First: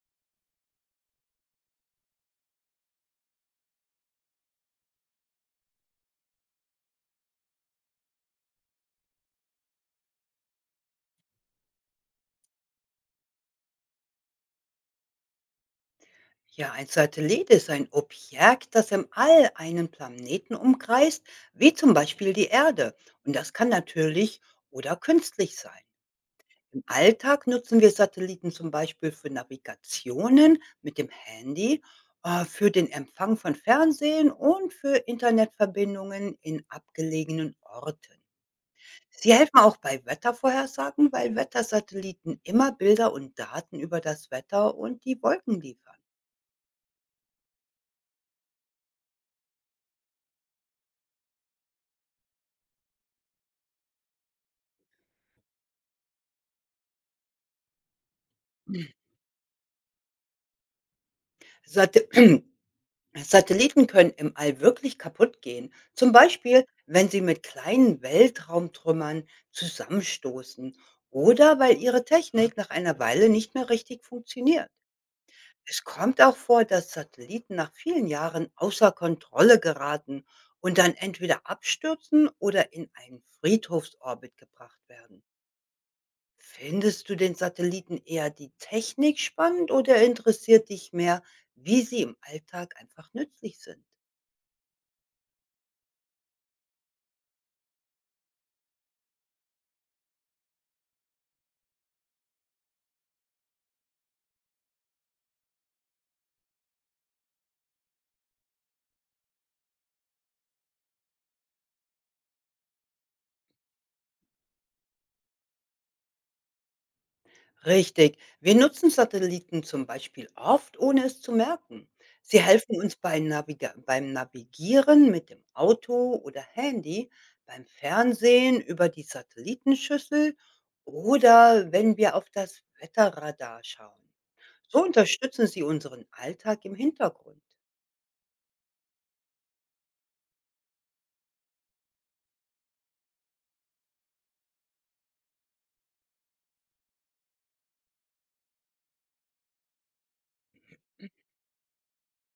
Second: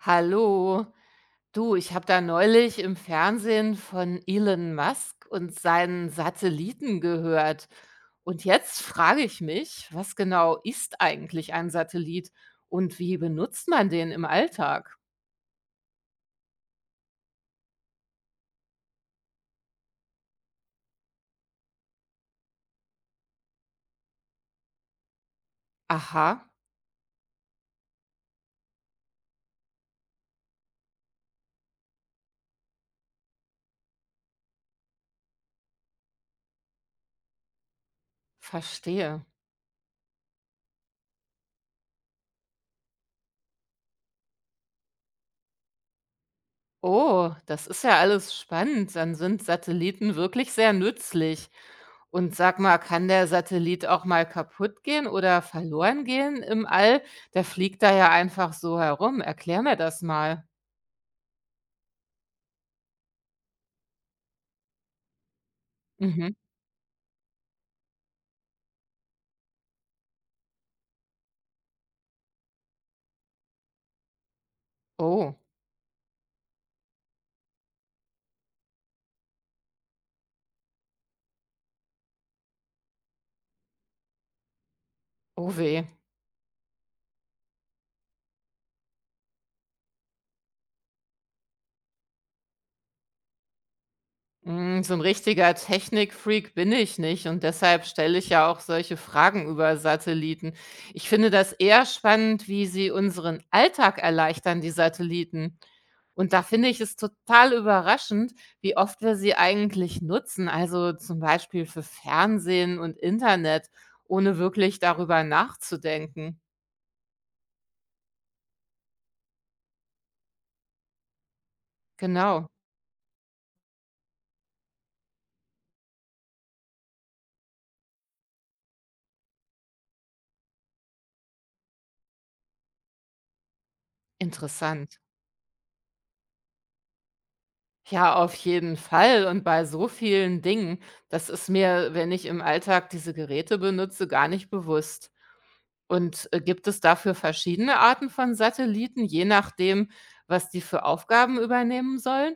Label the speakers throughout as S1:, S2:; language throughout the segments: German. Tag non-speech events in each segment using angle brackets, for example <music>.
S1: Hallo, du, ich habe da neulich im Fernsehen von Elon Musk und seinen Satelliten gehört. Und jetzt frage ich mich, was genau ist eigentlich ein Satellit und wie benutzt man den im Alltag?
S2: Ja, ein Satellit ist ein Objekt, das im All einen Planeten umkreist, wie zum Beispiel die Erde. Und das kann natürlich oder künstlich sein.
S1: Aha,
S2: Im Alltag nutzen wir Satelliten zum Beispiel für Navigationen mit dem Handy, für den Empfang von Fernsehen und für Internetverbindungen in abgelegenen Orten.
S1: verstehe.
S2: Sie helfen auch bei Wettervorhersagen, weil Wettersatelliten immer Bilder und Daten über das Wetter und die Wolken liefern.
S1: Oh, das ist ja alles spannend. Dann sind Satelliten wirklich sehr nützlich. Und sag mal, kann der Satellit auch mal kaputt gehen oder verloren gehen im All? Der fliegt da ja einfach so herum. Erklär mir das mal.
S2: Sat <clears throat> Satelliten können im All wirklich kaputt gehen, zum
S1: Mhm.
S2: Beispiel wenn sie mit kleinen Weltraumtrümmern zusammenstoßen oder weil ihre Technik nach einer Weile nicht mehr richtig funktioniert.
S1: Oh,
S2: Es kommt auch vor, dass Satelliten nach vielen Jahren außer Kontrolle geraten und dann entweder abstürzen oder in einen Friedhofsorbit gebracht werden.
S1: oh weh.
S2: Findest du den Satelliten eher die Technik spannend oder interessiert dich mehr, wie sie im Alltag einfach nützlich sind?
S1: Hm, so ein richtiger Technikfreak bin ich nicht und deshalb stelle ich ja auch solche Fragen über Satelliten. Ich finde das eher spannend, wie sie unseren Alltag erleichtern, die Satelliten. Und da finde ich es total überraschend, wie oft wir sie eigentlich nutzen, also zum Beispiel für Fernsehen und Internet, ohne wirklich darüber nachzudenken.
S2: Richtig. Wir nutzen Satelliten zum Beispiel oft, ohne es zu merken. Sie
S1: Genau,
S2: helfen uns bei Naviga beim Navigieren mit dem Auto oder Handy, beim Fernsehen über die Satellitenschüssel oder wenn wir auf das Wetterradar schauen. So
S1: interessant.
S2: unterstützen sie unseren Alltag im Hintergrund.
S1: Ja, auf jeden Fall und bei so vielen Dingen. Das ist mir, wenn ich im Alltag diese Geräte benutze, gar nicht bewusst. Und, gibt es dafür verschiedene Arten von Satelliten, je nachdem, was die für Aufgaben übernehmen sollen?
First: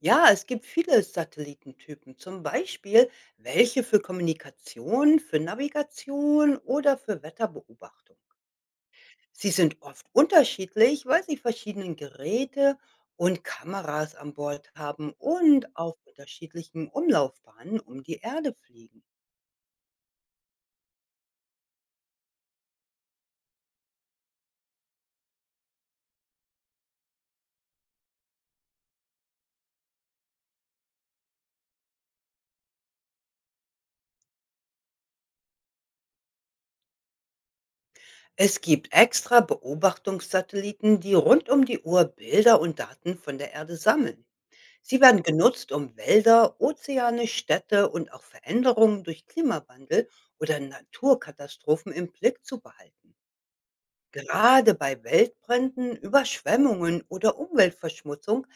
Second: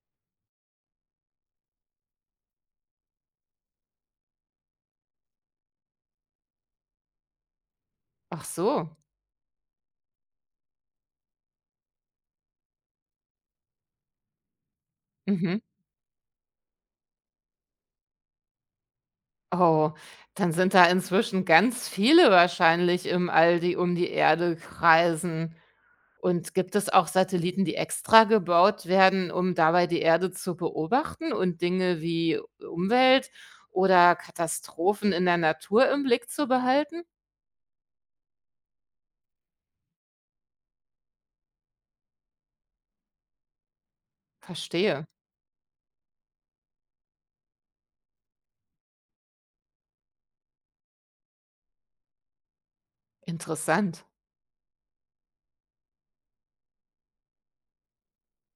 S2: Ja, es gibt viele Satellitentypen, zum Beispiel welche für Kommunikation, für Navigation oder für Wetterbeobachtung.
S1: Ach so,
S2: Sie sind oft unterschiedlich, weil sie verschiedene Geräte und Kameras an Bord haben
S1: mhm.
S2: und auf unterschiedlichen Umlaufbahnen um die Erde fliegen.
S1: Oh, dann sind da inzwischen ganz viele wahrscheinlich im All, die um die Erde kreisen. Und gibt es auch Satelliten, die extra gebaut werden, um dabei die Erde zu beobachten und Dinge wie Umwelt oder Katastrophen in der Natur im Blick zu behalten?
S2: Es gibt extra Beobachtungssatelliten, die rund um die Uhr Bilder und Daten von der Erde sammeln. Sie
S1: Verstehe.
S2: werden genutzt, um Wälder, Ozeane, Städte und auch Veränderungen durch Klimawandel oder Naturkatastrophen im Blick zu behalten.
S1: Interessant.
S2: Gerade bei Waldbränden, Überschwemmungen oder Umweltverschmutzung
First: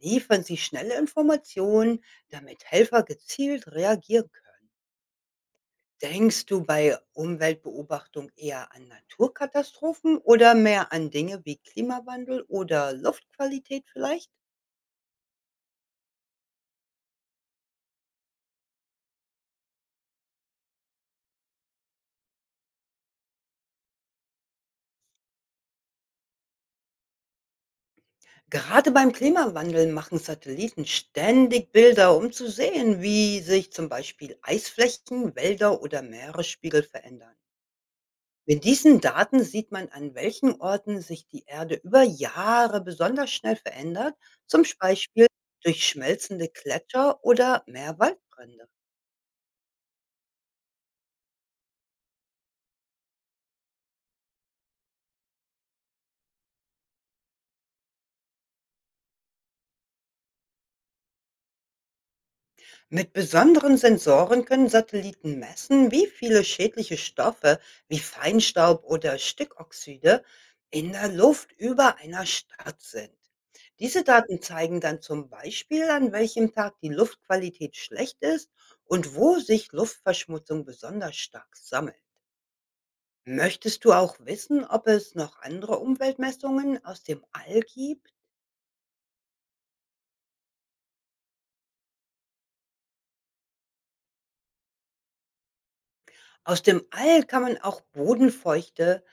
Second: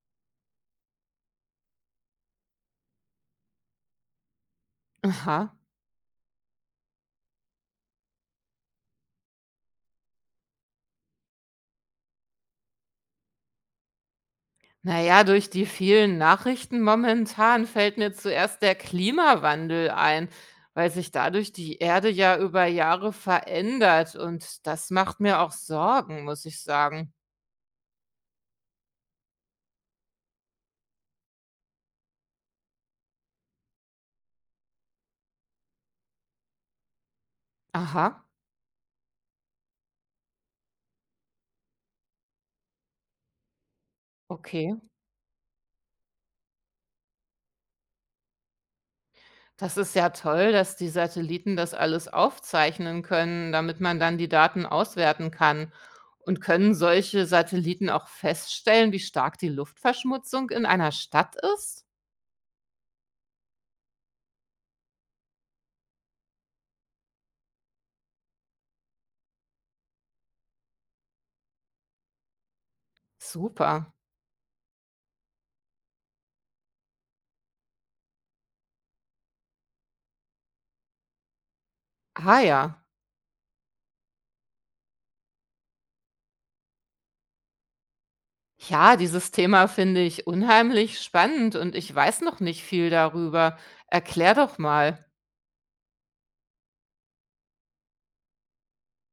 S2: liefern sie schnelle Informationen, damit Helfer gezielt reagieren können.
S1: Aha.
S2: Denkst du bei Umweltbeobachtung eher an Naturkatastrophen oder mehr an Dinge wie Klimawandel oder Luftqualität vielleicht?
S1: Naja, durch die vielen Nachrichten momentan fällt mir zuerst der Klimawandel ein, weil sich dadurch die Erde ja über Jahre verändert und das macht mir auch Sorgen, muss ich sagen.
S2: Gerade beim Klimawandel machen Satelliten ständig Bilder, um zu sehen, wie sich zum Beispiel Eisflächen, Wälder oder Meeresspiegel verändern.
S1: Aha,
S2: Mit diesen Daten sieht man, an welchen Orten sich die Erde über Jahre besonders schnell verändert, zum
S1: okay.
S2: Beispiel durch schmelzende Gletscher oder mehr Waldbrände.
S1: Das ist ja toll, dass die Satelliten das alles aufzeichnen können, damit man dann die Daten auswerten kann. Und können solche Satelliten auch feststellen, wie stark die Luftverschmutzung in einer Stadt ist?
S2: Mit besonderen Sensoren können Satelliten messen, wie viele schädliche Stoffe wie Feinstaub oder Stickoxide in der Luft über einer Stadt sind.
S1: Super.
S2: Diese Daten zeigen dann zum Beispiel, an welchem Tag die Luftqualität schlecht ist und wo sich Luftverschmutzung besonders stark sammelt.
S1: Ah ja.
S2: Möchtest du auch wissen, ob es noch andere Umweltmessungen aus dem All gibt?
S1: Ja, dieses Thema finde ich unheimlich spannend und ich weiß noch nicht viel darüber. Erklär doch mal.
S2: Aus dem All kann man auch Bodenfeuchte,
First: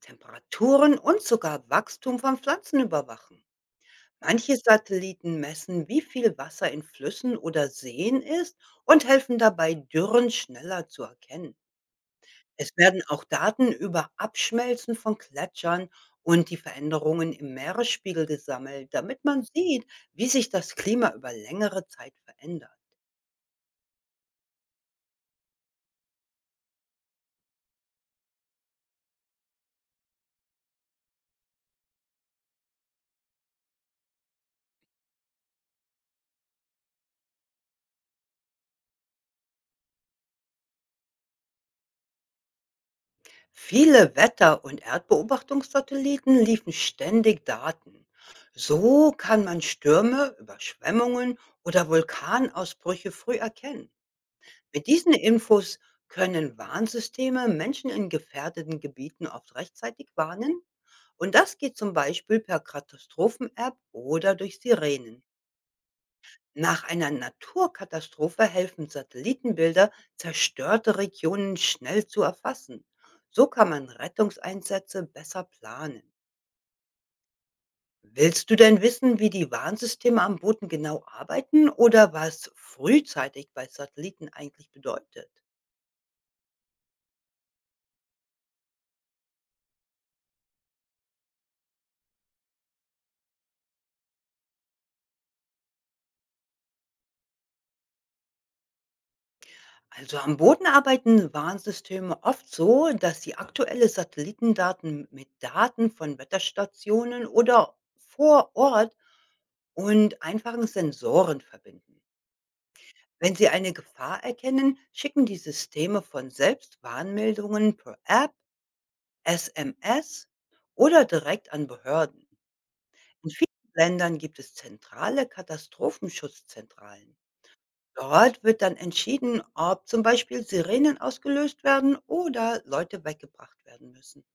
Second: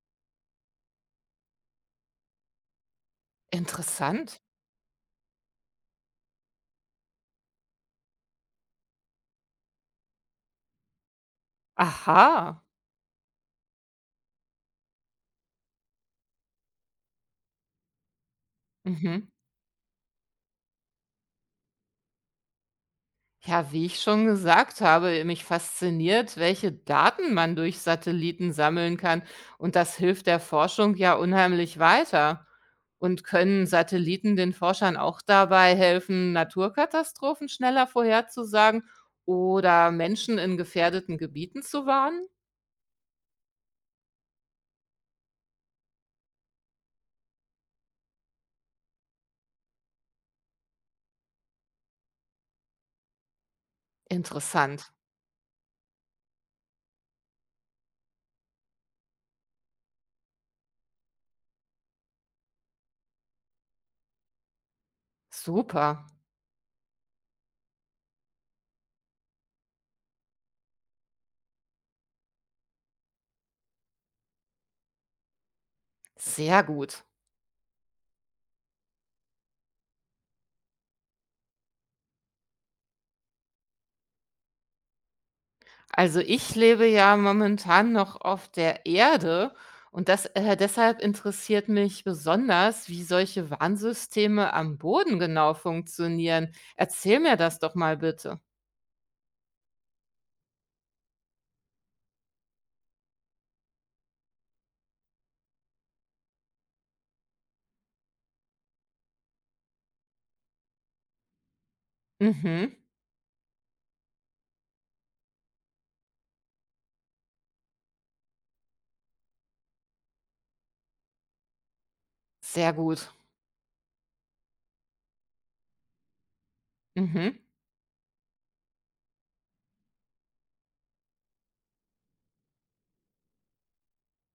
S2: Temperaturen und sogar Wachstum von Pflanzen überwachen.
S1: Interessant.
S2: Manche Satelliten messen, wie viel Wasser in Flüssen oder Seen ist und helfen dabei, Dürren schneller zu erkennen.
S1: Aha.
S2: Es werden auch Daten über Abschmelzen von Gletschern und die Veränderungen im Meeresspiegel gesammelt, damit
S1: Mhm.
S2: man sieht, wie sich das Klima über längere Zeit verändert.
S1: Ja, wie ich schon gesagt habe, mich fasziniert, welche Daten man durch Satelliten sammeln kann. Und das hilft der Forschung ja unheimlich weiter. Und können Satelliten den Forschern auch dabei helfen, Naturkatastrophen schneller vorherzusagen oder Menschen in gefährdeten Gebieten zu warnen?
S2: Viele Wetter- und Erdbeobachtungssatelliten liefen ständig Daten. So kann man Stürme, Überschwemmungen oder Vulkanausbrüche früh erkennen. Mit
S1: Interessant.
S2: diesen Infos können Warnsysteme Menschen in gefährdeten Gebieten oft rechtzeitig warnen. Und das geht zum Beispiel per Katastrophen-App oder durch Sirenen.
S1: Super,
S2: Nach einer Naturkatastrophe helfen Satellitenbilder, zerstörte Regionen schnell zu erfassen. So kann man Rettungseinsätze besser planen.
S1: sehr gut.
S2: Willst du denn wissen, wie die Warnsysteme am Boden genau arbeiten oder was frühzeitig bei Satelliten eigentlich bedeutet?
S1: Also ich lebe ja momentan noch auf der Erde und das, deshalb interessiert mich besonders, wie solche Warnsysteme am Boden genau funktionieren. Erzähl mir das doch mal bitte.
S2: Also am Boden arbeiten Warnsysteme oft so, dass sie aktuelle Satellitendaten mit Daten von Wetterstationen oder vor Ort und einfachen Sensoren verbinden.
S1: Mhm,
S2: Wenn sie eine Gefahr erkennen, schicken die Systeme von selbst Warnmeldungen per App, SMS oder direkt an Behörden.
S1: sehr gut.
S2: In vielen Ländern gibt es zentrale Katastrophenschutzzentralen.
S1: Mhm.
S2: Dort wird dann entschieden, ob zum Beispiel Sirenen ausgelöst werden oder Leute weggebracht werden müssen.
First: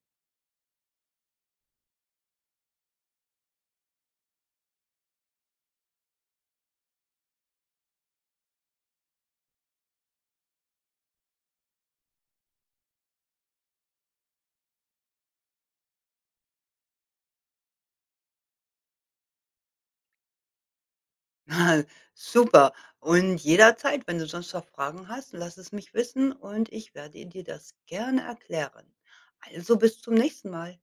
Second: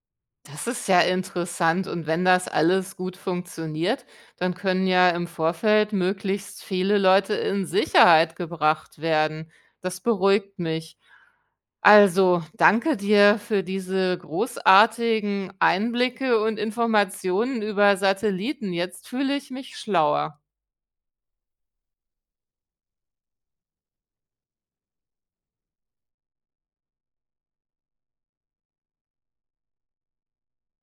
S1: Das ist ja interessant. Und wenn das alles gut funktioniert, dann können ja im Vorfeld möglichst viele Leute in Sicherheit gebracht werden. Das beruhigt mich. Also, danke dir für diese großartigen Einblicke und Informationen über Satelliten. Jetzt fühle ich mich schlauer.
S2: <laughs> Super. Und jederzeit, wenn du sonst noch Fragen hast, lass es mich wissen und ich werde dir das gerne erklären. Also bis zum nächsten Mal.